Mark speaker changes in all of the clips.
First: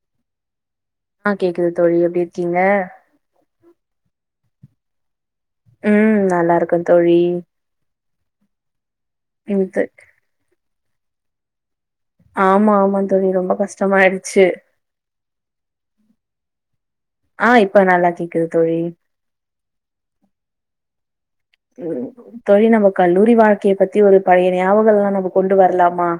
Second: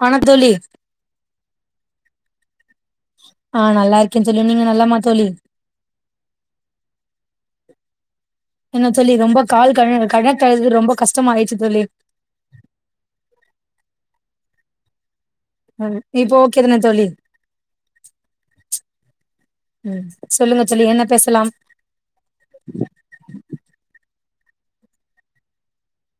Speaker 1: பனத்தொல்லி
Speaker 2: ஆ கேக்குது தோழி எப்டி இருக்கீங்க
Speaker 1: நா நல்லா இருக்கேனு தோழி நீங்க நலம்மா தோழி
Speaker 2: ம் நல்லாருக்கோத் தோழி
Speaker 1: என்ன சொல்லி ரொம்ப கால் க
Speaker 2: இது
Speaker 1: கணக்கெழுதி ரொம்ப கஷ்டமா ஆயிர்ச்சு தோழி
Speaker 2: ஆம்மா ஆமா தோழி ரொம்ப கஷ்டமாயிடுச்சு
Speaker 1: ம் இப்போ ஒக்கேதானே
Speaker 2: ஆ இப்ப நல்லா கேக்குது தோழி
Speaker 1: ம் சொல்லுங்க தோழி என்ன பேச
Speaker 2: ம் தோழி நம்ம கல்லூரி வாழ்க்கய பத்தி ஒரு பழைய ஞாபகங்கள்லா நம்ப கொண்டு வர்லாமா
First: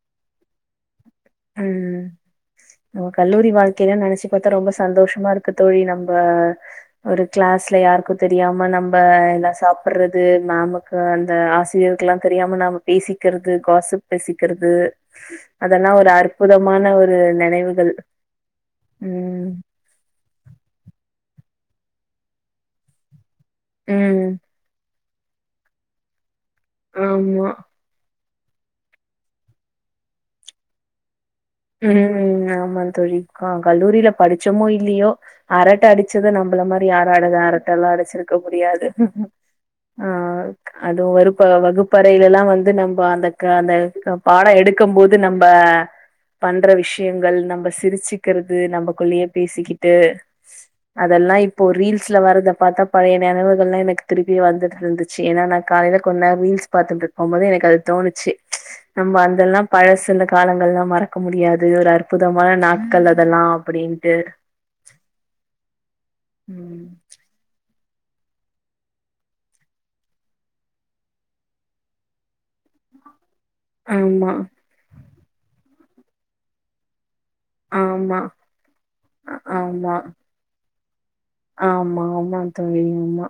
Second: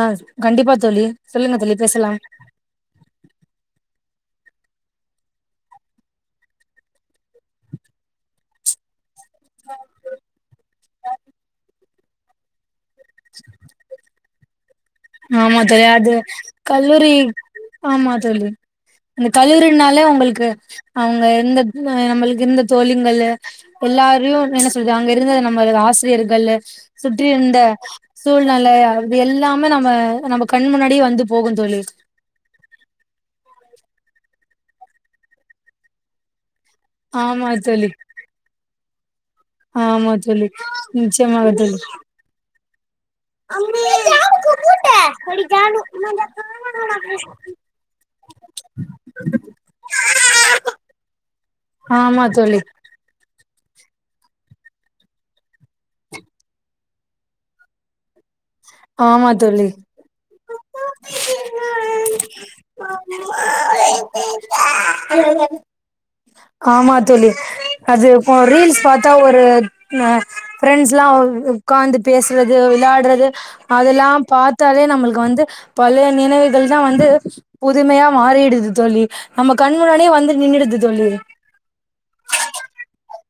Speaker 1: ஆ ஸ் கண்டிப்பா தோழி சொல்லுங்க தோழி
Speaker 2: ம்
Speaker 1: பேசலாம்
Speaker 2: பத்தா ரொம்ப சந்தோஷமா இருக்கு தோழி நம்ப ஒரு கிளாஸ்ல யாருக்கு தெரியாம நம்ப சாப்புட்றது மேமுக்கு அந்த ஆசிரியர் க்குலா தெரியாம நாம பேசிக்கிறது காசிப்பசி குறது
Speaker 1: ஆமா தோழி அது கல்லூரி
Speaker 2: ஒரு நெனைவுகள்
Speaker 1: ஆமா தோழி இந்த
Speaker 2: ம்
Speaker 1: கல்லூரினாலே உங்களுக்கு அவங்க எந்த இல்ல நம்மளுக்கு இருந்த தோழிங்கள்ளு
Speaker 2: ம்
Speaker 1: எல்லாரியு என்ன சொல் து அங்க இருந்தது நம்மளது ஆசிரியர்களு சுற்றி
Speaker 2: ஆமா
Speaker 1: இந்த சூழ்நெலைய அது எல்லா ம்ம நம்ம நம்ப கண் முன்னாடியே வந்து தோழி
Speaker 2: ம் ஆமா தோழி க கல்லூரில படி ச்சமோ இல்லியோ அரட்ட அடிச்சது நம்பள மா யாராரு
Speaker 1: ஆமா தோழி
Speaker 2: யாருக்கெல்லா அடிச்சிருக்க முடியாது ஆ
Speaker 1: ஆமா தோழி
Speaker 2: அது வருப்ப
Speaker 1: நிச்சயமாக தோழி
Speaker 2: வகுப்பறைலெல்லா வந் து நம் ப்போ அந்த க அந்த க பாடோ எடுக்கும் போது நம்ப பண்ற விஷயங்கள் நம்ப சிரிச்சிக்கிறது நம்பக்குள்ளயே பேசிக்கிட்டு அதெல்லா இப்போ ரீல்ஸ்ல
Speaker 1: ஆமா
Speaker 2: வரத்த
Speaker 1: தோழி
Speaker 2: பாத்தா பழைய நெனவு தேல்லா எனக்கு திருப்பி வந்துட்ருந்துச்சு ஏன்னா நா காலையில கொன்நேர் ரீல்ஸ் பாத்துட்ருக்கும் போதே எனக்கு அது தோணுச்சு நம்ப
Speaker 1: ஆமா தோழி
Speaker 2: அதெல்லாம் பழசு இந்த காலங்கள்லா மற க்க முடியாது ஒரு அற்புதமான நாட்கள் அதெல்லா அப்புடின்ட்டு ம்
Speaker 1: ஆமா தோழி அது இப்ப ரீல்ஸ் பாத்தா ஒரு அ ஃப்ரெண்ட்ஸ் எல்லா உட்காந்து பேசுறது விளாடுறது அதெல்லாம்
Speaker 2: ஆமா
Speaker 1: பாத்தாலே நம்மளுக் வந்து பல நினைவுகள் தா வந்து புதுமையா
Speaker 2: ஆமா
Speaker 1: மாறிடுது தோழி நம்ம
Speaker 2: ஆமா
Speaker 1: கண்முன்னாடியே வந்து நின்னுடுது. தோழி
Speaker 2: ஆமா ஆமா தோழி ஆமா.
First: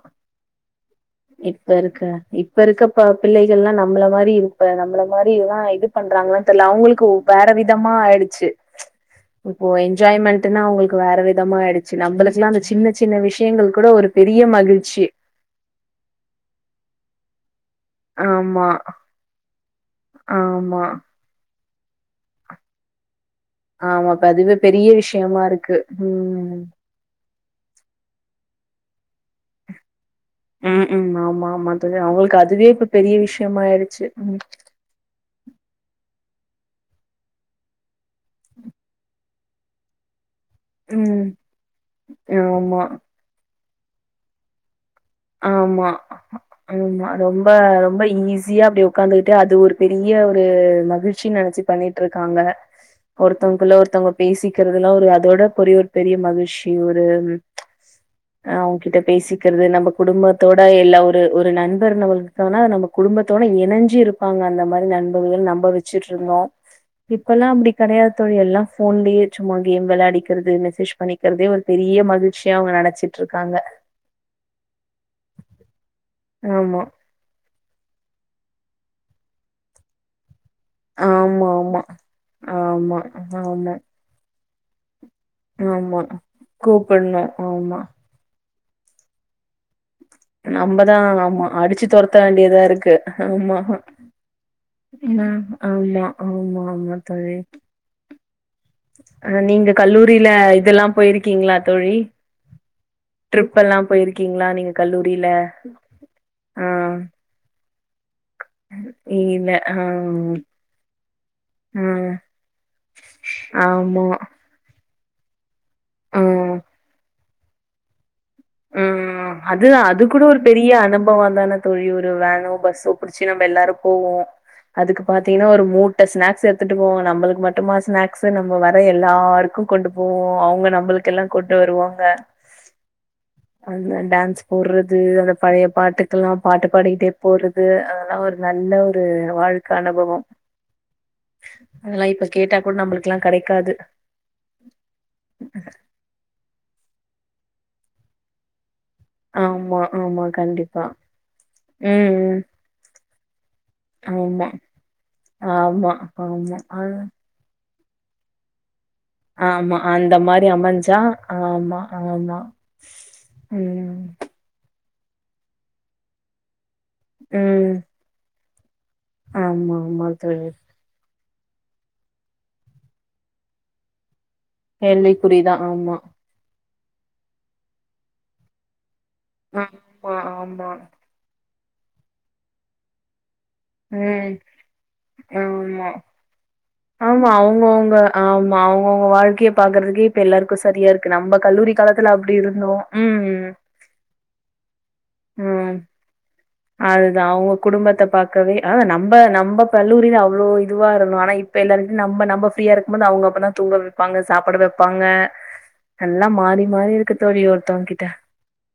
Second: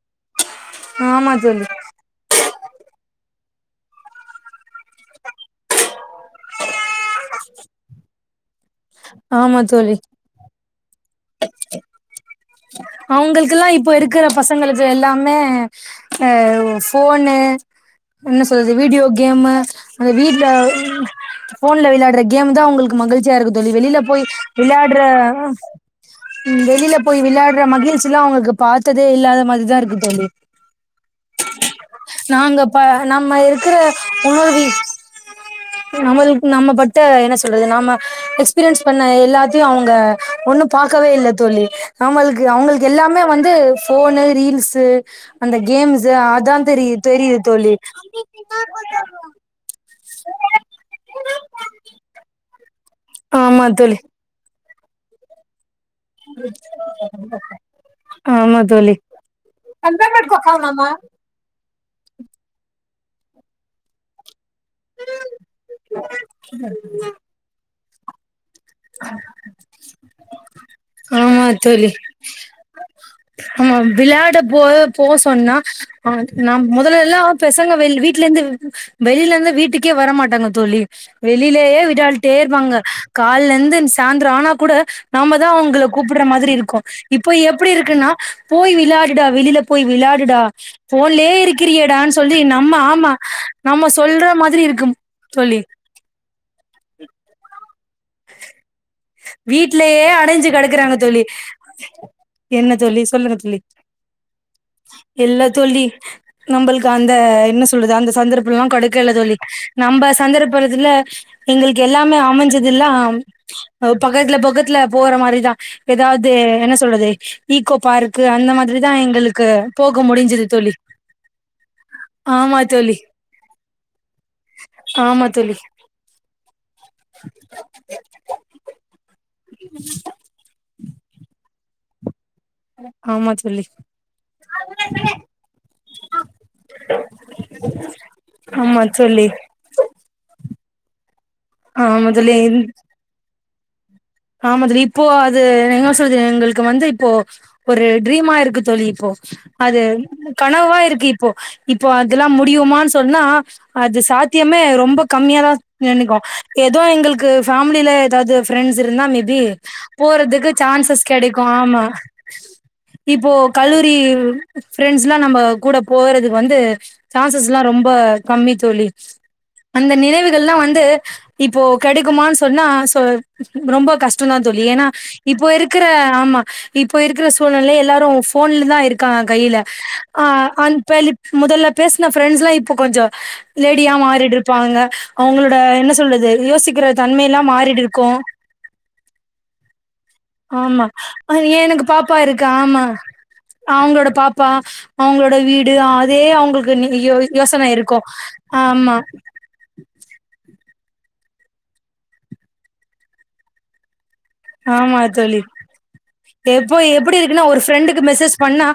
Speaker 1: ஆமா தோழி
Speaker 2: இப்ப இருக்க இப்ப இருக்க பா பிள்ளைகள்லா நம்மள மாரி இருப்ப நம்மள மாரிதா இது பண்றாங்களான் தெர்ல அவங்களுக்கு வேற விதமா ஆயிடுச்சு.
Speaker 1: ஆமா
Speaker 2: இப்போ
Speaker 1: தோழி
Speaker 2: என்ஜாய்மெண்ட்ன்னா அவங்களுக்கு வேற இதாமா ஆயிடுச்சு நம்முளுக்.
Speaker 1: அவுங்குளுக்குலா இப்ப இருக்குற பசங்களுக்கு
Speaker 2: மகிழ்ச்சி
Speaker 1: எல்லாமே அ ஃபோனு என்ன
Speaker 2: ஆமா
Speaker 1: சொல்றது வீடியோ கேமு அந்த வீட்ல
Speaker 2: ஆமா
Speaker 1: ஃபோன்ல வெளாடுற கேம்தா அவுங்களுக்கு முதல் த்ருப்தியா இருக்குது தோலி வெளில
Speaker 2: ஆமா
Speaker 1: போய்
Speaker 2: இப்ப அதுவே பெரிய
Speaker 1: வெளையாடுற
Speaker 2: விஷயமா இருக்கு ம்
Speaker 1: வெளிலப் விளாயுடுற மகிழ்ச்சிலா அவுங்க பாத்தது வே இல்லாத மாதிரிதா இருக்கு தோலி
Speaker 2: ம் ம் ஆமா ஆமா தோழி அவங்களுக்கு
Speaker 1: நாங்க
Speaker 2: அதுவே
Speaker 1: ப
Speaker 2: இப்ப பெரிய
Speaker 1: நம்ம இருக்கிற
Speaker 2: விஷயமாயிடுச்சு ம்
Speaker 1: உணர்வு நமது நம்ம பட்ட என்ன சொல்றது நாம எஸ்பீரியன்ஸ் பண்ண எல்லாத் அவுங்க ஒண்ணோ பாக்கவே
Speaker 2: ம்
Speaker 1: இல்ல தோலி. அவுங்குளுக்கு
Speaker 2: ஆமா
Speaker 1: அவுங்குளுக்கு எல்லாமே வந்த் ட்டு ஃபோனு ரீல்ஸு அந்த
Speaker 2: ஆமா
Speaker 1: கேம்ஸு அதா தெரியு
Speaker 2: ஆமா
Speaker 1: தெரியுது
Speaker 2: ரொம்ப
Speaker 1: தோழி
Speaker 2: ரொம்ப ஈஸியா அப்டி ஒக்காந்துகிட்டு அது ஒரு பெ பெரிய ஒரு மகிழ்ச்சி நெனைச்சி பண்ணிட்டுருக்காங்க
Speaker 1: ஆமா
Speaker 2: ஒருத்தவுங்களுக்குள்ள
Speaker 1: தோழி
Speaker 2: ஒருத்தவங்க பேசி இருக்குறதுல்லா ஒரு அதோட பொரிவரு பெரிய மகிழ்ச்சி ஒரு
Speaker 1: ஆமா தோழி
Speaker 2: அவுங்ககிட்ட பேசிக்குறது நமக் குடும்பத்தோட எல்லா ஒரு ஒரு நண்பர் நமக்கு தொன நம்ம குடும்பத்தோட எணஞ்சி இருப்பாங்க அந்த மாரி நண்பர்கள் நம்ப வெச்சிட்ருந்தோ இப்பல்லா அப்டி கெடையாது தோழி எல்லா ஃபோன்லயே சும்மா கேம் வெளையாடிக்கிறது மெசேஜ்
Speaker 1: ஆமா
Speaker 2: பண்ணிக்குறதே ஒரு
Speaker 1: தோழி
Speaker 2: பெரிய மகிழ்ச்சியா அவுங்க நெனச்சி
Speaker 1: ஆமா விளாடபூ போ போக சொன்னா நா
Speaker 2: ஆமா.
Speaker 1: முதலல்லா பெசங்க வெ வீட்ல இருந்து வெளில இருந்து வீட்டுக்கே வர மாட்டாங்கத் தோலி வெளிலயே
Speaker 2: ஆமாமா.
Speaker 1: வெளாடிட்டே இருப்பாங்க
Speaker 2: ஆமா,
Speaker 1: கால்ல
Speaker 2: ஆமா,
Speaker 1: இர்ந்து சாய்ந்ரோ ஆனாப் கூட நாம தான் அவங்கள
Speaker 2: ஆமா.
Speaker 1: கூப்பிடுற மாதிரி இருக்கும்
Speaker 2: கூப்பட்ணும்.
Speaker 1: இப்போ எப்படி
Speaker 2: ஆமா.
Speaker 1: இருக்குன்னா போய் விளாடுடா வெளியில போய் விளாடு டா
Speaker 2: நம்ப தான்
Speaker 1: போன்லயே
Speaker 2: ஆமா. அடிச்சு தொரத்த
Speaker 1: இருக்கிறியடான்னு சொல்லி
Speaker 2: வேண்டியதா
Speaker 1: நம்ம
Speaker 2: இருக்கு.
Speaker 1: ஆமா நம்ம சொல்ற மாதிரி இருக்கும்
Speaker 2: ஆமா,
Speaker 1: சொல்லி
Speaker 2: ஆமா ஆமா தோழி அ நீங்க
Speaker 1: வீட்லயே
Speaker 2: கல்லூரில
Speaker 1: அடைஞ்சு
Speaker 2: இதெல்லா
Speaker 1: கிிடக்கறாங்க தோழி
Speaker 2: போயிருக்கீங்களா தோழி
Speaker 1: என்ன தோழி சொல்லுங்க
Speaker 2: ட்ரிப்
Speaker 1: தோழி
Speaker 2: எல்லா போயிருக்கீங்களா நீங்க கல்லூரில
Speaker 1: எல்லா தோழி
Speaker 2: ஆ
Speaker 1: நம்மளுக்கு அந்த என்ன சொ அந்த சந்தர்ப்பம் எல்லாம் கெடைக்கல தோழி
Speaker 2: இல்ல ஆ
Speaker 1: நம்ப சந்தர்ப்பத்துல எங்களுக்கு
Speaker 2: ஆ
Speaker 1: எல்லாமே அமைஞ்சதுல்லாம்
Speaker 2: ஆமா
Speaker 1: பகத்ல பகத்ல போற மாரிதான் எதாவது என்ன சொல்றது ஈகோ பார்க்
Speaker 2: ஹம் அது அது கூூட ஒரு
Speaker 1: முடிஞ்சது
Speaker 2: பெரிய
Speaker 1: தோழி
Speaker 2: அனுபவம்ந்தான தோழி ஒரு வேனோ
Speaker 1: ஆமா
Speaker 2: பஸ்ஸோ
Speaker 1: தோழி
Speaker 2: பிடிச்சு நம்ம எல்லாரும் போவோம் அதுக்கு
Speaker 1: ஆமா
Speaker 2: பாத்தீங்கன்னா
Speaker 1: தோழி
Speaker 2: ஒரு மூட்ட ஸ்நாக்ஸ் எடுத்துட்டு போவோங்க நம்மளுக்கு மட்டுமா ஸ்நாக்ஸ் நம்ம வ எல்லாருக்கும் கொண்டு போவோம் அவங்க நம்மளுக்கெல்லாம் கொ [unintelligible] வருவாங்க
Speaker 1: ஹ
Speaker 2: அந்த டான்ஸ் போட்றது அந்த பழைய பாட்டுக்குல்லா பாட்டு பாடிக்கிட்டே போறது அதெல்லா ஒரு நல்ல
Speaker 1: ஆமா
Speaker 2: ஒரு
Speaker 1: தோழி
Speaker 2: வாழ்க்க அனுபவம் அதெல்லா
Speaker 1: ஆமா
Speaker 2: இப்ப கேட்டா கூட நம்ளுக்குலா கடை காது
Speaker 1: ஆம துளி இப்போ அது எங்கா சொல்து எங்கள்க்கு வந்து இப் போ ஒரு ட்ரீம்மா இருக்கு தோழி பொ அது
Speaker 2: ஆமா, ஆமா.
Speaker 1: கனவா
Speaker 2: கண்டிப்பா.
Speaker 1: இருக்கு இப்பொ இப்போ
Speaker 2: ம்.
Speaker 1: அதெல்லாம் முடியுமானு சொன்னா அது
Speaker 2: ஆமா,
Speaker 1: சாத்தியமே ரொம்ப கம்மியாதா
Speaker 2: ஆமா,
Speaker 1: நின்னுக்கு
Speaker 2: ஆமா. அ
Speaker 1: ஏதோ எங்கள்க்கு ஃபேம் முடில ஏதாவது பிரண்ட்ஸ் இருந்தா மேபி
Speaker 2: ஆமா. அந்த மாரி
Speaker 1: போறதுக்கு
Speaker 2: அமைஞ்சா
Speaker 1: சான்சஸ் கிடைக்கு ஆமா இப்போ கல்லூரி
Speaker 2: ம்,
Speaker 1: ஃப்ரெண்ட்ஸ் எல்லா நம்ம கூட போறதுக்கு வந்து சாசஸ்லா
Speaker 2: ம்.
Speaker 1: ரொம்ப கம்மித்தொழி அந்த
Speaker 2: ஆமாமா தோழி.
Speaker 1: நினைவுகள்லா வந்து இப்போ கெடைக்குமான் சொன்னா சொ ரொம்ப கஷ் மட்டுந்தா தோழி ஏனா
Speaker 2: கேள்விக்குறி
Speaker 1: இப்போ
Speaker 2: தான்.
Speaker 1: இருக்கிற ஆமா இப்போ இருக்ற சூழ்நெல எல்லாரு போன்லதா இருக் க கையில
Speaker 2: ஆமா,
Speaker 1: அ
Speaker 2: ஆமா.
Speaker 1: அன் பெலிப் முதல்ல பேசின ஃரெண்ட்ஸ் எல்லா இப்போ கொஞ்சோ லேடியா
Speaker 2: ம்.
Speaker 1: மாறிட்டுருப்பானுங்க அவங்ளோட
Speaker 2: ஆமா.
Speaker 1: என்ன சொல்றது யோசி ங்குற
Speaker 2: ஆமா
Speaker 1: தன்மைல்லா மாறிடு
Speaker 2: அவங்கவுங்க ஆமா அவுங்கவுங்க வாழ்க்கைய பாக்குறதுக்கே இப்ப எல்லாருக்கு
Speaker 1: ஆமா
Speaker 2: சரியா இருக்கு நம்ம
Speaker 1: ஏன்
Speaker 2: கல்லூரி
Speaker 1: எனக்கு
Speaker 2: காலத்துல
Speaker 1: பாப்பா
Speaker 2: அப்டி
Speaker 1: இருக்கு
Speaker 2: இருந்தோ
Speaker 1: ஆமா
Speaker 2: உம்
Speaker 1: அவங்ளோட வீடு ஆதே அவங்கள்க்
Speaker 2: அதுதா அவுங்க குடும்பத்த பாக்கவே ஆ
Speaker 1: ஆமா
Speaker 2: நம்ம நம்ம கல்லூரில அவ்ளோ இதுவா இருந்தோம் ஆனா இப்ப எல்லாரு நம்ம நம்ம ஃப்ரீயா இருக்கும்போது அவுங்க அப்பதா தூங்க வ
Speaker 1: ஆமா தோழி
Speaker 2: எல்லா மாறி
Speaker 1: எப்போ
Speaker 2: மாறி
Speaker 1: எப்டி
Speaker 2: இருக்கு தோழி
Speaker 1: இருக்குன்னா ஒரு
Speaker 2: ஒருத்தவங்க
Speaker 1: ஃப்ரெண்டுக்கு
Speaker 2: கிட்ட
Speaker 1: மெசெஸ் பண்ணா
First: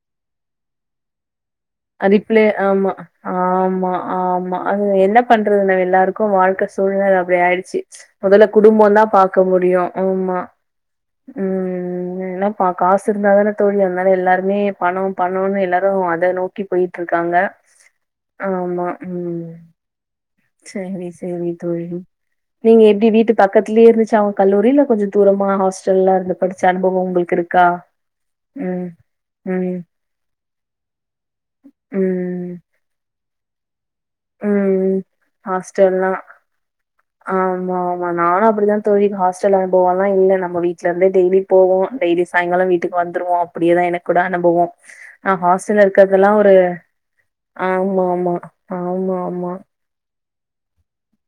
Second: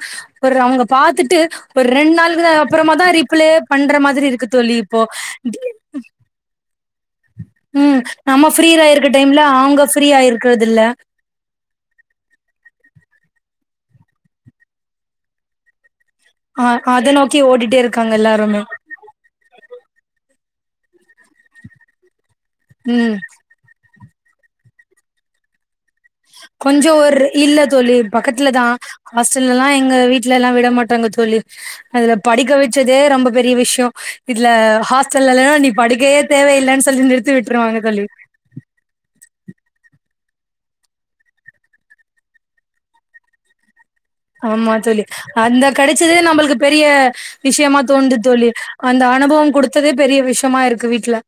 Speaker 1: ஒரு அவுங்க பாத்துட்டு ஒர் ரெண் நாள்க்குதா
Speaker 2: அம்மா ஆமா ஆமா அது
Speaker 1: இப்போ
Speaker 2: என்ன பண்றது ந எல்லாருக்கும் வாழ்க்க சூழ்ந இப்டி ஆயிடுச்சி
Speaker 1: ம்
Speaker 2: மொதல்ல
Speaker 1: நம்ம ஃப்ரீயா
Speaker 2: குடும்போந்தா
Speaker 1: இருக்க
Speaker 2: பாக்க
Speaker 1: டைம்ல அவங்க
Speaker 2: முடியூ
Speaker 1: ஃப்ரீயா
Speaker 2: ஆமா
Speaker 1: இருக்கறது இல்ல
Speaker 2: உம் என்னப்பா காசு இருந்தா தான தோழி அது மேல எல்லாருமே பணோ பணோனு எல்லாரு அ அத நோக்கி பொயிட்ருக்காங்க
Speaker 1: போட்டுட்டே இருக்காங்க எல்லருமே
Speaker 2: சரி சரி தோழி நீங்க எப்படி
Speaker 1: ம்
Speaker 2: வீட்டு பக்கத்துலயே இருந்து [unintelligible] கல்லூரி இல்ல கொஞ்ச தூரம்மா ஹஸ்
Speaker 1: கொஞ்சம் ஒரு இல்ல தோழி பக்கத்துலதான்
Speaker 2: ம்
Speaker 1: ஹாஸ்டல்ல எல்லாம்
Speaker 2: ம்
Speaker 1: எங்க வீட்ல எல்லாம் விட மாட்டாங்க தோழி அதுல படிக்க
Speaker 2: ம்
Speaker 1: வச் சதே ரொம்ப பெரிய விஷயம் இதுல
Speaker 2: ம்
Speaker 1: ஹாஸ்டல்யில்லன்னா நீ
Speaker 2: ஹாஸ்டல்லா
Speaker 1: படிக்கவே தேவையில்லன்னு சொல்லி நிறுத்தி
Speaker 2: ஆமா
Speaker 1: விட்டுருவாங்க தோழி
Speaker 2: ஆமா நானும் அப்டிதான் தோழி ஹாஸ்டல் அனுபவம்யெல்லாம் இல்ல நம்ம வீட்லயிருந்து டெய்லி போவோம் டெய்லி சாயங்காலம் வீட்டுக்கு வந்துடுவோம் அப்படியே தான் எனக்கு கூட அனுபவோ
Speaker 1: ஆமா தோழி
Speaker 2: நா
Speaker 1: அந்த
Speaker 2: ஹாஸ்டல்ல
Speaker 1: கிடைச்சதே
Speaker 2: இருக்கறதெல்லா ஒரு
Speaker 1: நம்மளுக்கு பெரிய விஷயமா தோண்து
Speaker 2: ஆமாமா
Speaker 1: தோழி அந்த
Speaker 2: ஆமாமா
Speaker 1: அனுபவம் கொடுத்ததே பெரிய விஷ யமா இருக்கு வீட்ல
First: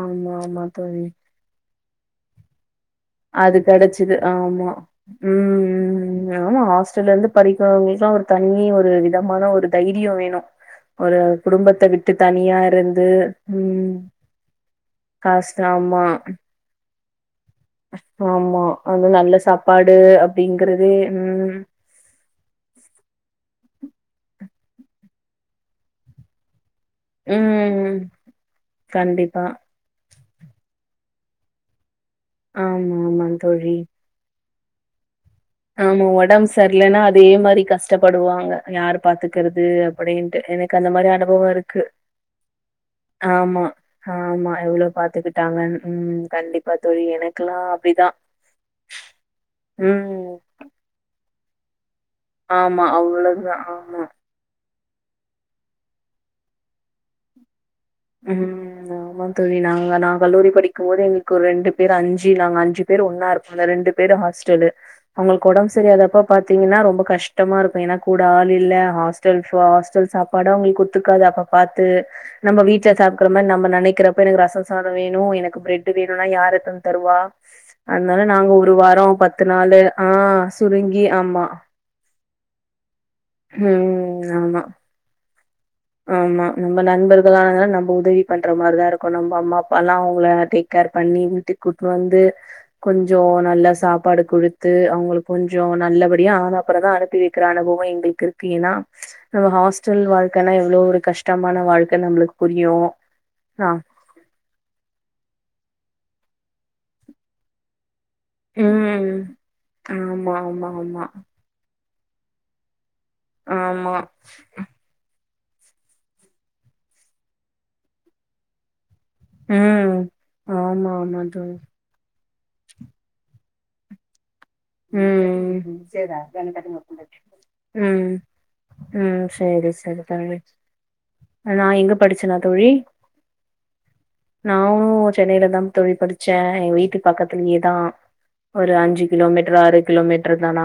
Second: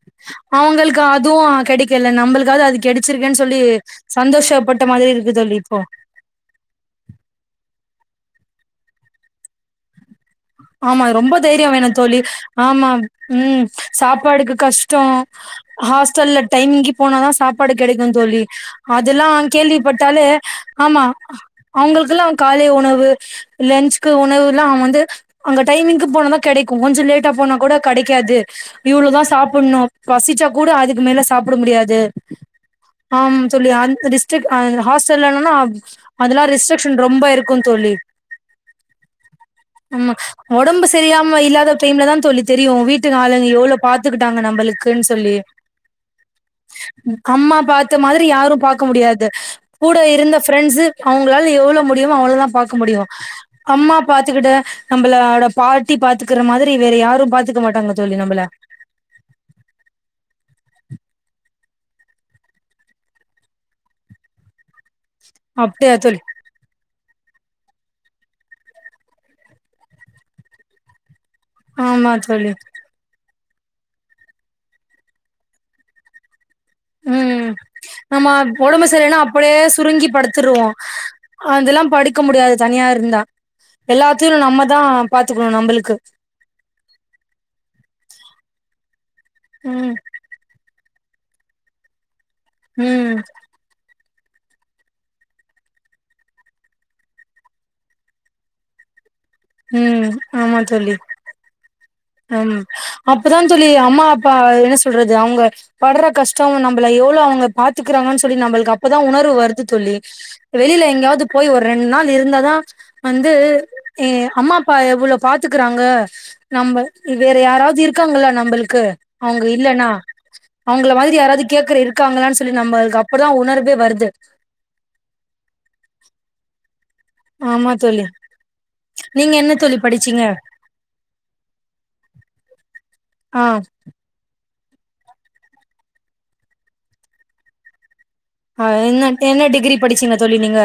Speaker 2: ஆமாமா
Speaker 1: அவங்களுக்கு
Speaker 2: தோழி
Speaker 1: அதுவும் கிடை இல்ல நம்ளுக்காவது அது கிடை
Speaker 2: அது கிடைச்சிது ஆமா
Speaker 1: இருக்கு
Speaker 2: உம்
Speaker 1: தோழி இப்போ
Speaker 2: உம் ஆமா ஹாஸ்டல்லயிருந்து படிக்கிறவங்களுக்கு எல்லாம் ஒரு தனி ஒரு விதமான ஒரு தைரியம் வேணு
Speaker 1: ஆமா
Speaker 2: ஒரு
Speaker 1: ரொம்ப தைரியம்
Speaker 2: குடும்பத்த
Speaker 1: வேணும்
Speaker 2: விட்டு
Speaker 1: தோழி
Speaker 2: தனியா
Speaker 1: ஆமா
Speaker 2: இருந்து
Speaker 1: உம்
Speaker 2: ம்
Speaker 1: சாப்பாடுக்கு கஷ்டோ
Speaker 2: கஷ்டோ ஆமா
Speaker 1: ஹாஸ்டல்ல டைம்கி போனதான் சா ப்பாடு கிடைக்கும் தோழி
Speaker 2: ஆமா அது நல்ல
Speaker 1: அதெல்லாம்
Speaker 2: சாப்பாடு
Speaker 1: கேள்விப்பட்டாலே
Speaker 2: அப்டிங்கறதே
Speaker 1: ஆமா
Speaker 2: ம்
Speaker 1: அவங்களுக்கெல்லாம் காலை உணவு லன்ச்க்கு உணவு ல்ல [unintelligible] வந்து அங்க டைமிங்க்கு போனதா கெடைக் கொஞ்சோ லேட்டா போனா கூட
Speaker 2: ம்
Speaker 1: கெடைக்காது இவ்ளோ தா
Speaker 2: கண்டிப்பா
Speaker 1: சாப்புணு பசிச்சா கூட அதுக்கு மேல ச் சாப்ட முடியாது
Speaker 2: ஆமா ஆமா
Speaker 1: ஆம் சொல்லி
Speaker 2: தோழி
Speaker 1: அந்த டிஸ்டிக் ஆ இந்த ஹாஸ்
Speaker 2: ஆமா ஒடம்பு செர்லனா
Speaker 1: ரொம்ப
Speaker 2: அதே
Speaker 1: இருக்கு
Speaker 2: மாரி
Speaker 1: தோழி
Speaker 2: கஷ்டப்படுவாங்க யார் பாத்துக்கறது
Speaker 1: ஆமா
Speaker 2: அப்படின்ட்டு
Speaker 1: ஒடம்பு செரியாம இல்லாத டைம்ல தா தோழி தெரியு வீட்டு ஆளுங்க
Speaker 2: ஆமா,
Speaker 1: எவ்ளோ பாத்துக்கிட்டாங்க
Speaker 2: ஆமா. எவ்ளோ
Speaker 1: நம்மளுக்குன் சொல்லி
Speaker 2: பாத்துக்கிட்டாங்கன்னு. ம். கண்டிப்பா தோழி.
Speaker 1: அம்மா
Speaker 2: எனக்கெல்லாம்
Speaker 1: பாத்த
Speaker 2: அப்டிதான்.
Speaker 1: மாதிரி யாரு பாக்க முடியாது கூட
Speaker 2: ம்.
Speaker 1: இருந்த ப் ப்ரண்ஸ் அவங்களால எவ்ளோ முடி யுமோ அவ்ளோதா பாக்க
Speaker 2: ஆமா.
Speaker 1: முடியு
Speaker 2: அவ்ளோதான்.
Speaker 1: அம்மா
Speaker 2: ஆமா.
Speaker 1: பாத்துக்கிட்டு நம்மளோட பாட்டி பாத்துக்கற மாதிரி வேற யாரு பாத்துக்
Speaker 2: ம் ஆமா தோழி நாங்க நா கல்லூரி படிக்குமோது எங்களுக்கு ஒரு ரெண்டு பேர் அஞ்சு நாங்க அஞ்சு பேர் ஒன்னா இருக்க ரெண்டு பேர் ஹாஸ்டலு அவங்களுக்கு ஒடம்
Speaker 1: அப்டியா தோழி
Speaker 2: செரியாதப்ப பாத்தீங்கன்னா ரொம்ப கஷ் கஷ்டமா இருக்கு ஏனா கூட ஆள் இல்ல ஹாஸ்டல் [unintelligible] ஹாஸ்டல் சாப்பாடு அவுங்களுக்கு ஒத்துக்காது அப்பப் பாத்து
Speaker 1: ஆமா தோழி
Speaker 2: நம்ம வீட் பாக்குற மாரி நம்ம நெனைக்கிறப்ப எனக்கு ரச சாதோ வேணு, எனக்கு பிரட் வேணுனா யாரு
Speaker 1: ம் நம்மா
Speaker 2: ஒரு
Speaker 1: ஒடம்பு
Speaker 2: வாரோ
Speaker 1: சரியில்லனா
Speaker 2: பத்து
Speaker 1: அப்டியே
Speaker 2: நாளு
Speaker 1: சுருங்கி
Speaker 2: ஆ
Speaker 1: படுத்துருவோ
Speaker 2: சுருங்கி ஆமா
Speaker 1: அதெல்லா படுக்க முடியாது தனியா இருந்தா.
Speaker 2: ம்
Speaker 1: எல்லாத்துல்
Speaker 2: ஆமா
Speaker 1: நம்மதா பாத்
Speaker 2: ஆமா நம்ம நண்பர்களாலதா நம்ப உதவி பண்ற மாரிதா இருக்கு நம்ப அம்மா அப்பா
Speaker 1: ம்
Speaker 2: எல்லா அவுங்கள டேக் கேர் பண்ணி வீட்க்கு கூட்னு வந்து
Speaker 1: ம்
Speaker 2: கொஞ்சோ நல்ல சாப்பாடு குடுத்து அவுங்களுக்கு கொஞ்சோ நல்லபடியா ஆனாப்பறோ தா அனுப்பி வக்கிற அனுபவ எங்களுக்கு இருக்கு. ஏன்னா ப்ச் நம்ம ஹாஸ்டல்
Speaker 1: ம்
Speaker 2: வாழ்க்
Speaker 1: ஆமா தோழி, அம்
Speaker 2: புரியு
Speaker 1: அப்பதா சொல்லி
Speaker 2: ஆ
Speaker 1: அம்மா, அப்பா என்ன சொல்றது அவுங்க படுற கஷ்டோ நம்பள எவ்ளோ அவங்க பாத்து இருக்றாங்கன் சொல்லி நம்பளுக்கு அப்பதா
Speaker 2: ம்
Speaker 1: உணர்வு வருது தோழி.
Speaker 2: ஆமா ஆமா
Speaker 1: வெளியில
Speaker 2: ஆமா
Speaker 1: எங்கயாவது போய் ஒரு ரெண்டு நாள் இருந்தாதா வந்து
Speaker 2: ஆமா
Speaker 1: அம்மா, அப்பா எவ்ளோ பாத்துக்றாங்க, நம்ம வேற யாராவது இருக்காங்ளா நம்பளுக்கு? அவுங்க இல்லன்னா
Speaker 2: ம் ஆமா
Speaker 1: அவுங்கள மாரி
Speaker 2: ஆமா
Speaker 1: யாராவது
Speaker 2: தோழி
Speaker 1: கேக்குற இருக்காங்ளானு ச் சொல்லி நம்பளுக்கு அப்ப தா உணர்வே வருது.
Speaker 2: ம் சேர் அப்ப [unintelligible]
Speaker 1: ஆமா தோழி
Speaker 2: உம் உம்
Speaker 1: நீங்க என்ன
Speaker 2: செரி
Speaker 1: தோழி
Speaker 2: செரி
Speaker 1: படிச்சீங்க
Speaker 2: தோழி. நா எங்க படிச்சென்னா தோழி
Speaker 1: ஆ
Speaker 2: நானும் சென்னையிலதா தோழி படிச்சே எங்க வீட்டு பக்கத்திலேயேதா ஒரு
Speaker 1: என்ன
Speaker 2: அஞ்சு கிலோ
Speaker 1: என்ன
Speaker 2: மீட் ஒரு
Speaker 1: டிகிரி
Speaker 2: ஆறு
Speaker 1: படிச்சீங்க தோழி
Speaker 2: கிலோமீட்டர் தானா?
Speaker 1: நீங்க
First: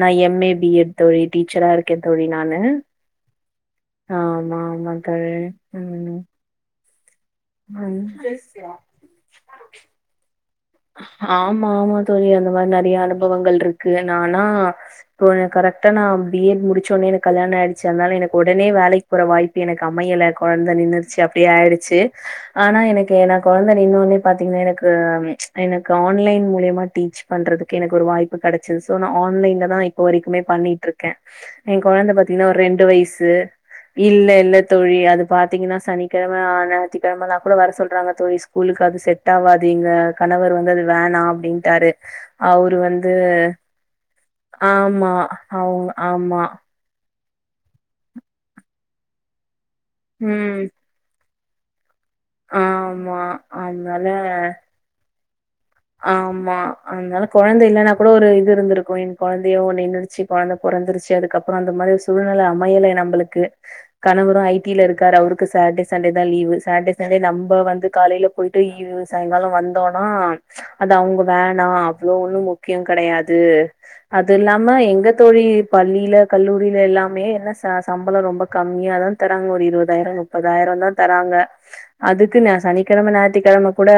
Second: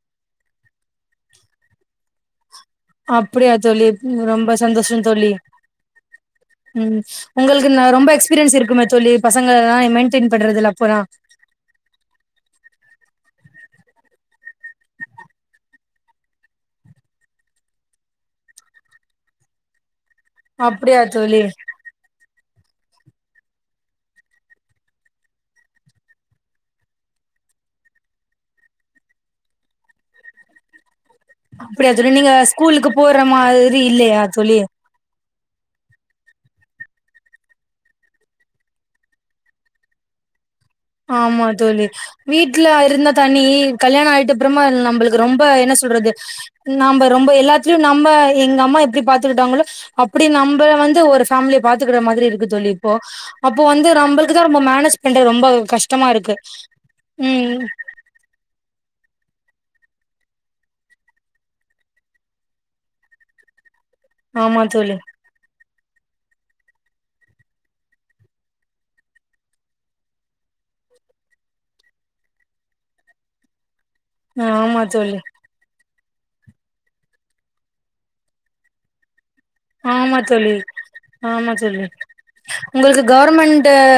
Speaker 2: நா எம் ஏ பி எட் தோழி. டீச்சரா இருக்கேன் தோழி நா நானு.
Speaker 1: அப்படியா தோழி ரொம்ப
Speaker 2: ஆமா ஆமா
Speaker 1: சந்தோஷோ
Speaker 2: தோழி உம்
Speaker 1: ம் ஒங்களுக்கு இன்ன ரொம்ப எக்ஸ்பீரியன்ஸ் இருக்குமே தோழி. பசங்க எல்லா மெயிண்டெயின்
Speaker 2: ஆமா, ஆமா தோழி அந்த மாரி நெறைய அனுபவ அனுபவங்கள் இருக்கு. நா ஆனா போன கரெக்டா நா பி எட் முடிச்சொட்னே எனக்கு கல்யாணம் ஆயிடுச்சு. அதனால எனக்கு உடனே வேலக்கு போற வாய்ப்பு எனக்கு அமையல கொழந்த
Speaker 1: அப்டியா
Speaker 2: நின்னுடுச்சு,
Speaker 1: தோழி
Speaker 2: அப்டி ஆயிட்ச்சி ஆனா எனக்கு நா கொழந்த நின்ன ஒடன்னே பாத்தீங்கன்னா எனக்கு ப்ச் எனக்கு ஆன்லைன் மூல்யமா டீச் பண்றதுக்கு எனக்கு ஒரு வாய்ப்பு கெடச்சது. ஸோ நா ஆன்லைன்ல தா இப்போ வரைக்குமே பண்ணிட் இருக்
Speaker 1: அப்டியா தோழி
Speaker 2: ஏங்கொழந்த
Speaker 1: நீங்க
Speaker 2: பாத்தீங்கன்னா ஒரு ரெண்டு
Speaker 1: ஸ்கூலுக்கு போற
Speaker 2: வயசு.
Speaker 1: மாதிரி இல்லையா
Speaker 2: இல்ல இல்ல தோழி அது பார்த்தீங்கன்னா சனிக்கிழம ஆ ஞாயிரத்துகிழமெலா கூட வர சொல்கிறாங்க தோழி ஸ்கூலுக்கு அது செட் ஆவாது யெங்கா கணவர் வந்
Speaker 1: ஆமா தோழி வீட்டுல இருந்த
Speaker 2: வந்து
Speaker 1: தனி கல்யாண ஆயிட்டு அப்புறமா
Speaker 2: ஆமா
Speaker 1: நம்பளுக்கு ரொம்ப என்ன
Speaker 2: அவுங்
Speaker 1: சொல்றது
Speaker 2: ஆமா
Speaker 1: ந ரொம்ப எல்லாத்தலயும் நம்ம எங்க அம்மா எப்படி பாாரத்துக்கட்டாங்களோ அப்படி
Speaker 2: ம்
Speaker 1: நம்ப வந்து ஒரு பாம்லி பாத் துக்கிற மாரி இருக்கு தோல்லி இப்போ
Speaker 2: ஆமா
Speaker 1: அப்போ வந்து
Speaker 2: அதனால
Speaker 1: நம்மளுக்கு தான் ரொம்ப மேனேஜ் பண்ற ரொம்ப கஷ்டமா இருக்கு
Speaker 2: ஆமா அதனால குழந்தை
Speaker 1: ம்
Speaker 2: இல்லைன்னா கூட ஒரு இது இருந்திருக் [unintelligible] கொழந்தையு நின்னுடுச்சு கொழந்த பொறந்துருச்சு அதுக்கப்பறொ அந்த மாரி ஒர் சூழ்நல அமையல நம்பளுக்கு கணவரு
Speaker 1: ஆமா
Speaker 2: ஐடில
Speaker 1: தோழி
Speaker 2: இருக்காரு அவருக்கு சாட்டே சன் சண்டே தான் லீவு சாட்டர்டே சண்டே நம்ம்ப வந்து காலையில போயிட்டு ஈ விவ சாயங்காலம் வந்தோம்னா அது அவங்க வேணா அவ்வளவு ஒண்ணு முக்கிய கிடையாது அது இல்லாம எங்க தோழி பள்ளி ல கல்லூரியில எல்லாமே என்ன ச சம்பலோ ரொம்ப கம்மியாதா தராங்க ஒரு இருபதாயிரோ
Speaker 1: ஆமா தோழி
Speaker 2: முப்பதாயிரோ தா தராங்க
Speaker 1: ஆமா தோழி
Speaker 2: அதுக்கு ந
Speaker 1: உங்களுக்கு
Speaker 2: சனிக்கிழமை
Speaker 1: கவர்மெண்ட்
Speaker 2: ஞாயிற்றுக்கிழமை கூட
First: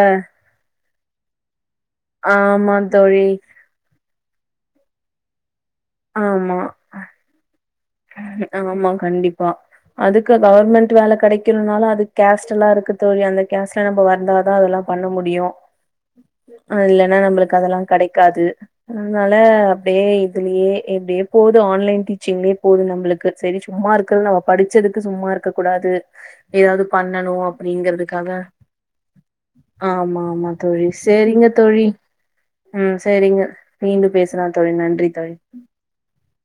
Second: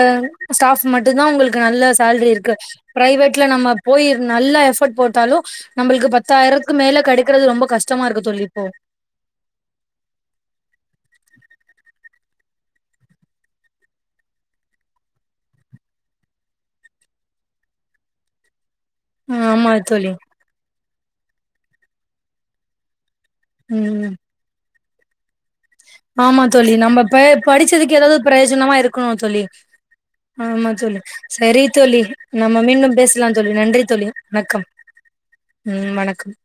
Speaker 1: ஸ்டாஃப் மட்டுந்தா உங்களுக்கு நல்ல சேலரி இருக்கு
Speaker 2: ஆமா தோழி.
Speaker 1: பிரைவேட்ல நம்ம போய நல்லா எஃபர்ட் போட்டு தாலு நம்மளுக்கு
Speaker 2: ஆமா.
Speaker 1: பத்தாயிரத்துக்கு மேல கிடைக்கறிறது ரொம்ப கஷ்
Speaker 2: ஆமா கண்டிப்பா அதுக்கு கவர்மெண்ட் வேல கெடைக்கணுனால அது கேஷ்ட் எல்லா இருக்கு தோழி அந்த கேஸ்ட்ல நம்ம வந்தாதா அதெல்லா பண்ண முடியு இல்ன்னா நம்மளுக்கு அதெல்லாம் கிடைக்காது. அதனால
Speaker 1: ஆமா
Speaker 2: அப்டியே
Speaker 1: தோழி
Speaker 2: இதுலயே எப்டியோ போகுது ஆன்லைன் டீச்சிங்லயே போது நம்மளுக்கு செரி சும்மா
Speaker 1: ம்
Speaker 2: இருக்கறது நம்ம படி பச்சதுக்கு சும்மா இரு
Speaker 1: ஆமா தோழி நம்ம பெ படிச்சதுக்கு எதாவது
Speaker 2: அப்டிங்கறதுக்காக
Speaker 1: பிரயோஜனமா இருக்கணு தோழி ஆமா தோழி சரி தோழி நம்ம
Speaker 2: ம்
Speaker 1: மீண்டும் பேசலாம்
Speaker 2: சேரிங்க
Speaker 1: தோழி நன்றி தோழி
Speaker 2: மீண்டும் பேசலா
Speaker 1: வணக்கம்
Speaker 2: தோழி நன்றி தோழி
Speaker 1: ம் வணக்கம்